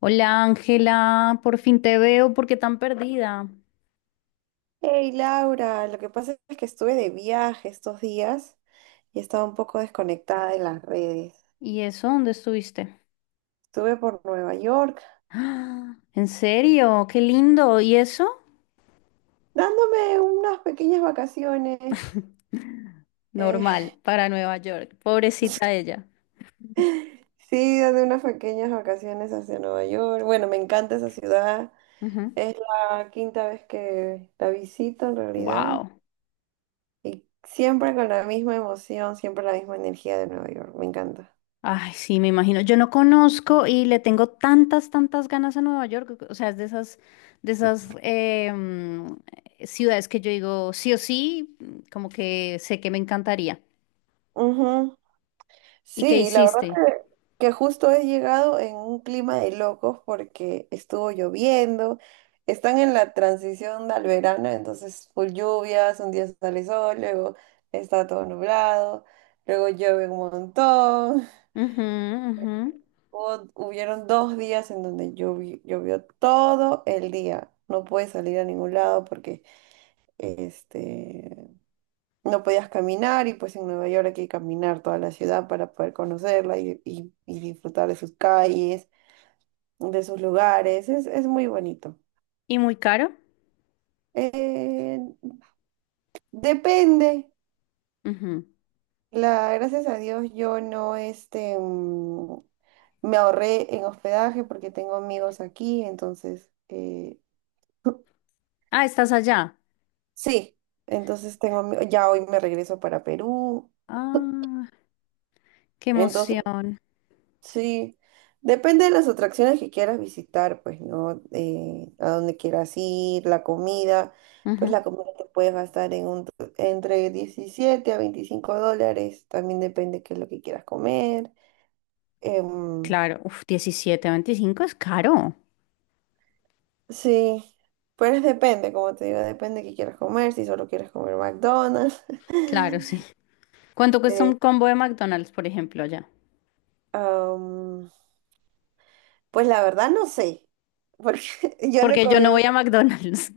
Hola Ángela, por fin te veo, ¿por qué tan perdida? Hey Laura, lo que pasa es que estuve de viaje estos días y estaba un poco desconectada de las redes. ¿Y eso? ¿Dónde estuviste? Estuve por Nueva York ¡Ah! ¿En serio? ¡Qué lindo! ¿Y eso? dándome unas pequeñas vacaciones. eh, Normal, para Nueva York. Pobrecita ella. sí, dando unas pequeñas vacaciones hacia Nueva York. Bueno, me encanta esa ciudad. Es la quinta vez que la visito en realidad Wow. y siempre con la misma emoción, siempre la misma energía de Nueva York. Me encanta. Ay, sí, me imagino. Yo no conozco y le tengo tantas, tantas ganas a Nueva York. O sea, es de esas, de esas ciudades que yo digo sí o sí, como que sé que me encantaría. ¿Y qué Sí, la verdad hiciste? Que justo he llegado en un clima de locos porque estuvo lloviendo, están en la transición al verano, entonces full lluvias, un día sale sol, luego está todo nublado, luego llueve un montón. Ujú, ujú. Hubieron dos días en donde llovió todo el día. No pude salir a ningún lado porque este, no podías caminar y pues en Nueva York hay que caminar toda la ciudad para poder conocerla y disfrutar de sus calles, de sus lugares. Es muy bonito. ¿Y muy caro? Eh, depende. Ujú. Gracias a Dios yo no me ahorré en hospedaje porque tengo amigos aquí, entonces, Ah, estás allá. sí, entonces ya hoy me regreso para Perú. Ah, qué Entonces emoción. sí, depende de las atracciones que quieras visitar, pues, ¿no? A dónde quieras ir, la comida, pues Ujú. la comida te puedes gastar entre $17 a $25, también depende qué es lo que quieras comer. Em, Claro, uf, 17, 25 es caro. sí, pues depende, como te digo, depende qué quieras comer, si solo quieres comer McDonald's. Claro, sí. ¿Cuánto cuesta un Eh, combo de McDonald's, por ejemplo, allá? am, pues la verdad no sé, porque yo no Porque yo comí. no voy a McDonald's.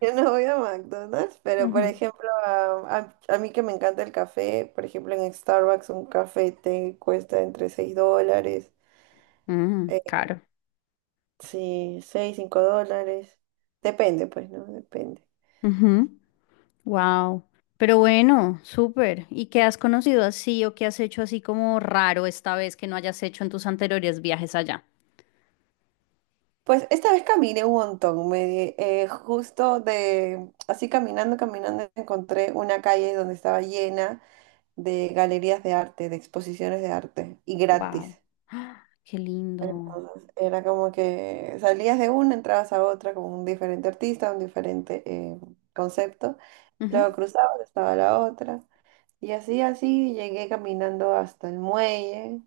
Yo no voy a McDonald's, pero por Ujú. ejemplo, a mí que me encanta el café, por ejemplo, en Starbucks un café te cuesta entre $6, Mm, eh, caro. sí, $6, $5, depende, pues, ¿no? Depende. Wow. Pero bueno, súper. ¿Y qué has conocido así o qué has hecho así como raro esta vez que no hayas hecho en tus anteriores viajes allá? Pues esta vez caminé un montón, justo de, así caminando, caminando, encontré una calle donde estaba llena de galerías de arte, de exposiciones de arte, y Wow. gratis. Qué lindo. Entonces, era como que salías de una, entrabas a otra con un diferente artista, un diferente concepto, luego Ujú. cruzabas, estaba la otra, y así, así llegué caminando hasta el muelle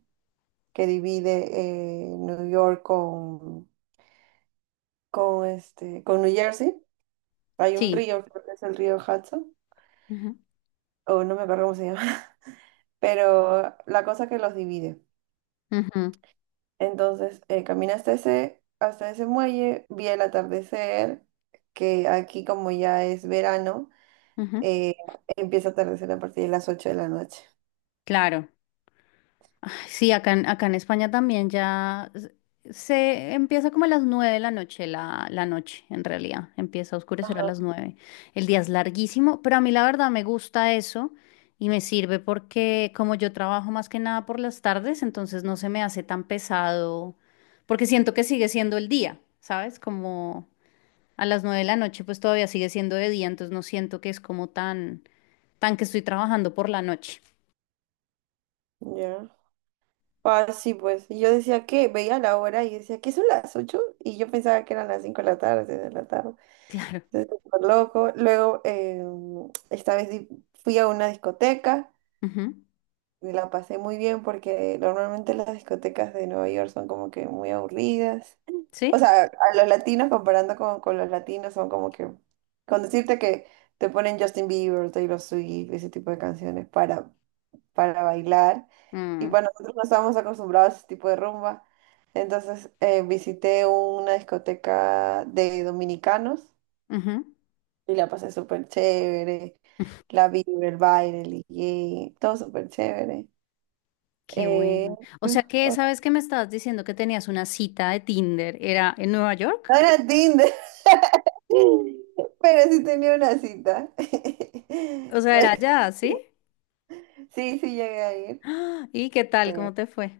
que divide New York con New Jersey. Hay un Sí. río, creo que es el río Hudson, Ujú. o no me acuerdo cómo se llama, pero la cosa que los divide. Ujú. Entonces, caminé hasta ese muelle, vi el atardecer, que aquí como ya es verano, Ujú. eh, empieza a atardecer a partir de las 8 de la noche. Claro. Sí, acá en, acá en España también se empieza como a las 9 de la noche, la, la noche en realidad. Empieza a oscurecer a las Ajá. nueve. El día es larguísimo, pero a mí la verdad me gusta eso y me sirve porque como yo trabajo más que nada por las tardes, entonces no se me hace tan pesado porque siento que sigue siendo el día, ¿sabes? Como a las nueve de la noche pues todavía sigue siendo de día, entonces no siento que es como tan, tan que estoy trabajando por la noche. Ya. Ah, sí, pues. Y yo decía que veía la hora y decía, ¿qué son las ocho? Y yo pensaba que eran las 5 de la tarde, 6 de la tarde. Claro. Entonces, súper loco. Luego, esta vez di- fui a una discoteca Ujú. y la pasé muy bien porque normalmente las discotecas de Nueva York son como que muy aburridas. O Sí. sea, a los latinos comparando con los latinos son como que, con decirte que te ponen Justin Bieber, Taylor Swift, ese tipo de canciones para bailar. Y Mm, para nosotros no estábamos acostumbrados a ese tipo de rumba. Entonces visité una discoteca de dominicanos ujú. y la pasé súper chévere. La vibra, el baile, el DJ, todo súper chévere. Qué Eh, bueno. O sea que o- esa vez que me estabas diciendo que tenías una cita de Tinder, ¿era en Nueva no York? era Tinder. Pero sí tenía una cita. O sea, era Pero allá, ¿sí? sí, sí llegué a ir. ¡Ah! ¿Y qué tal? Eh, ¿Cómo te fue?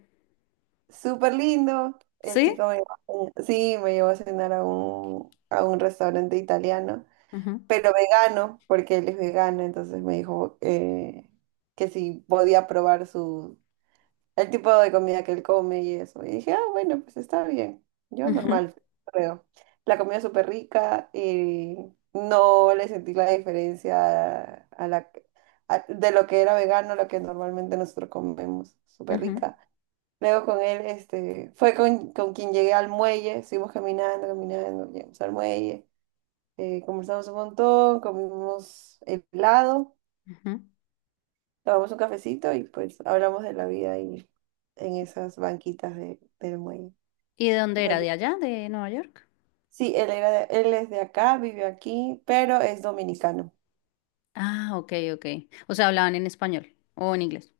súper lindo. El Sí. chico me llevó a cenar. Sí, me llevó a cenar a un restaurante italiano, Ujú, pero vegano, porque él es vegano, entonces me dijo que si podía probar sus el tipo de comida que él come y eso. Y dije, ah, bueno, pues está bien. Yo ujú, normal, creo. La comida es súper rica y no le sentí la diferencia de lo que era vegano a lo que normalmente nosotros comemos. Súper ujú, rica. Luego con él, fue con quien llegué al muelle, seguimos caminando, caminando, llegamos al muelle, conversamos un montón, comimos helado. ujú. Tomamos un cafecito y pues hablamos de la vida ahí en esas banquitas del muelle. ¿Y de dónde era? Bueno, ¿De allá? ¿De Nueva York? sí, él es de acá, vive aquí, pero es dominicano. Ah, ok, ok. O sea, hablaban en español o en inglés.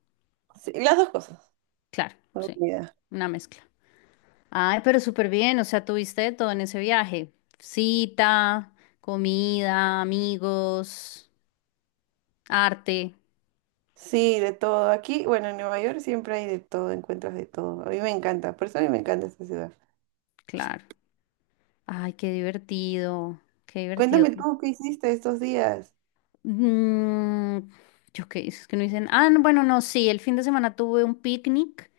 Sí, las dos cosas. Claro, No sí. olvida. Una mezcla. Ay, pero súper bien. O sea, tuviste de todo en ese viaje. Cita, comida, amigos, arte. Sí, de todo. Aquí, bueno, en Nueva York siempre hay de todo, encuentras de todo. A mí me encanta, por eso a mí me encanta esta ciudad. Claro. Ay, qué divertido, qué divertido. Cuéntame tú qué hiciste estos días. Mm, yo qué es que no dicen. Ah, no, bueno, no, sí, el fin de semana tuve un picnic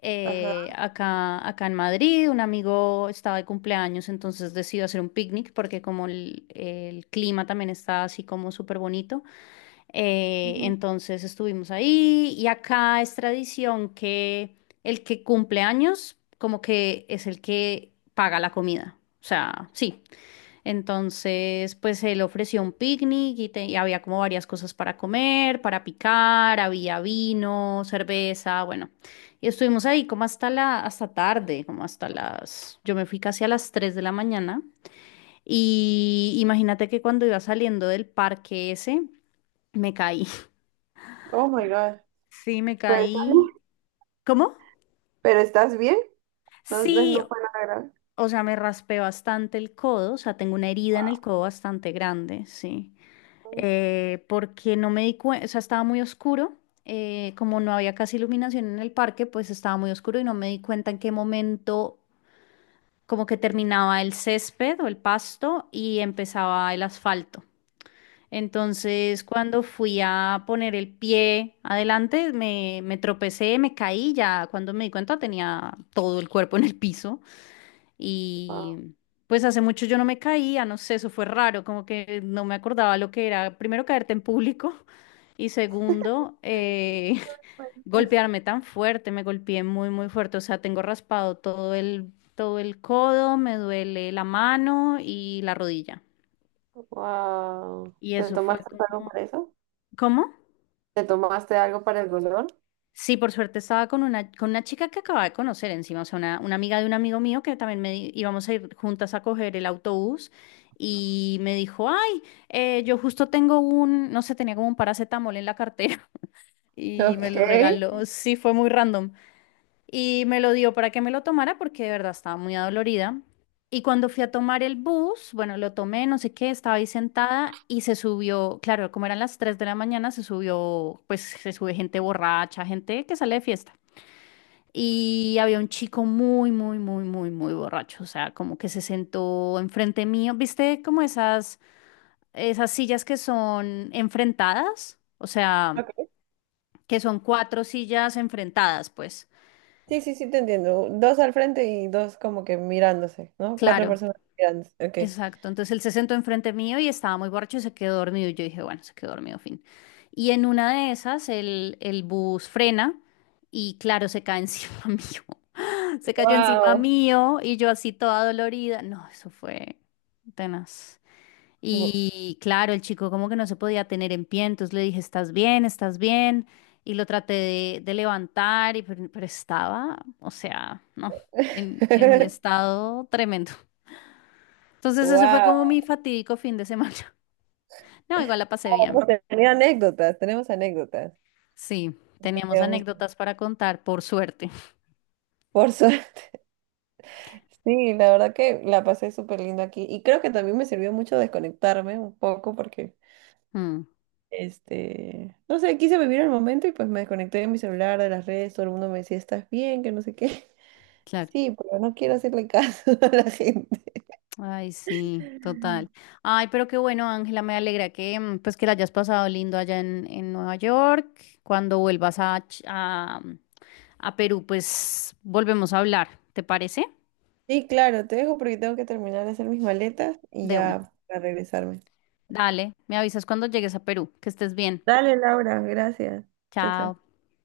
Ajá. acá, acá en Madrid. Un amigo estaba de cumpleaños, entonces decidió hacer un picnic porque como el clima también está así como súper bonito. Ujú. Entonces estuvimos ahí y acá es tradición que el que cumple años como que es el que paga la comida. O sea, sí. Entonces, pues él ofreció un picnic y había como varias cosas para comer, para picar, había vino, cerveza, bueno. Y estuvimos ahí como hasta la, hasta tarde, como hasta las, yo me fui casi a las 3 de la mañana. Y imagínate que cuando iba saliendo del parque ese, me caí. Oh my God. Sí, me Pero, caí. ¿Cómo? ¿pero estás bien? No, no, Sí, no fue nada grave. o sea, me raspé bastante el codo, o sea, tengo una herida en el codo bastante grande, sí. Porque no me di cuenta, o sea, estaba muy oscuro, como no había casi iluminación en el parque, pues estaba muy oscuro y no me di cuenta en qué momento como que terminaba el césped o el pasto y empezaba el asfalto. Entonces, cuando fui a poner el pie adelante, me tropecé, me caí, ya cuando me di cuenta tenía todo el cuerpo en el piso. Wow. Y pues hace mucho yo no me caía, no sé, eso fue raro, como que no me acordaba lo que era, primero caerte en público y segundo, golpearme tan fuerte, me golpeé muy, muy fuerte, o sea, tengo raspado todo el codo, me duele la mano y la rodilla. Wow. Y ¿Te eso fue tomaste algo por como... eso? ¿Cómo? ¿Te tomaste algo para el dolor? Sí, por suerte estaba con una chica que acababa de conocer encima, o sea, una amiga de un amigo mío que también íbamos a ir juntas a coger el autobús y me dijo, ay, yo justo tengo un, no sé, tenía como un paracetamol en la cartera y me Ok. lo regaló, sí, fue muy random y me lo dio para que me lo tomara porque de verdad estaba muy adolorida. Y cuando fui a tomar el bus, bueno, lo tomé, no sé qué, estaba ahí sentada y se subió, claro, como eran las 3 de la mañana, se subió, pues se sube gente borracha, gente que sale de fiesta. Y había un chico muy, muy, muy, muy, muy borracho. O sea, como que se sentó enfrente mío. ¿Viste como esas, esas sillas que son enfrentadas? O sea, Ok. que son cuatro sillas enfrentadas, pues. Sí, sí, sí, te entiendo. Dos al frente y dos como que mirándose, ¿no? Cuatro Claro, personas mirándose. Ok. exacto. Entonces él se sentó enfrente mío y estaba muy borracho y se quedó dormido. Y yo dije, bueno, se quedó dormido, fin. Y en una de esas, el bus frena y, claro, se cae encima mío. Se cayó encima Wow. mío y yo así toda dolorida. No, eso fue tenaz. Wow. Y claro, el chico como que no se podía tener en pie, entonces le dije, ¿estás bien? ¿Estás bien? Y lo traté de levantar, y, pero estaba, o sea, no, en un estado tremendo. Entonces ese fue como Wow. mi fatídico fin de semana. No, igual la pasé Vamos a bien. tener anécdotas, tenemos anécdotas. Sí, teníamos Digamos, anécdotas para contar, por suerte. por suerte. Sí, la verdad que la pasé súper lindo aquí. Y creo que también me sirvió mucho desconectarme un poco porque, Mm, no sé, quise vivir el momento y pues me desconecté de mi celular, de las redes, todo el mundo me decía, ¿estás bien? Que no sé qué. claro. Sí, pero no quiero hacerle caso a la gente. Ay, sí, total. Ay, pero qué bueno, Ángela, me alegra que pues que la hayas pasado lindo allá en Nueva York. Cuando vuelvas a, a Perú, pues volvemos a hablar, ¿te parece? Sí, claro, te dejo porque tengo que terminar de hacer mis maletas y De una. ya para regresarme. Dale, me avisas cuando llegues a Perú, que estés bien. Dale, Laura, gracias. Chao, chao. Chao.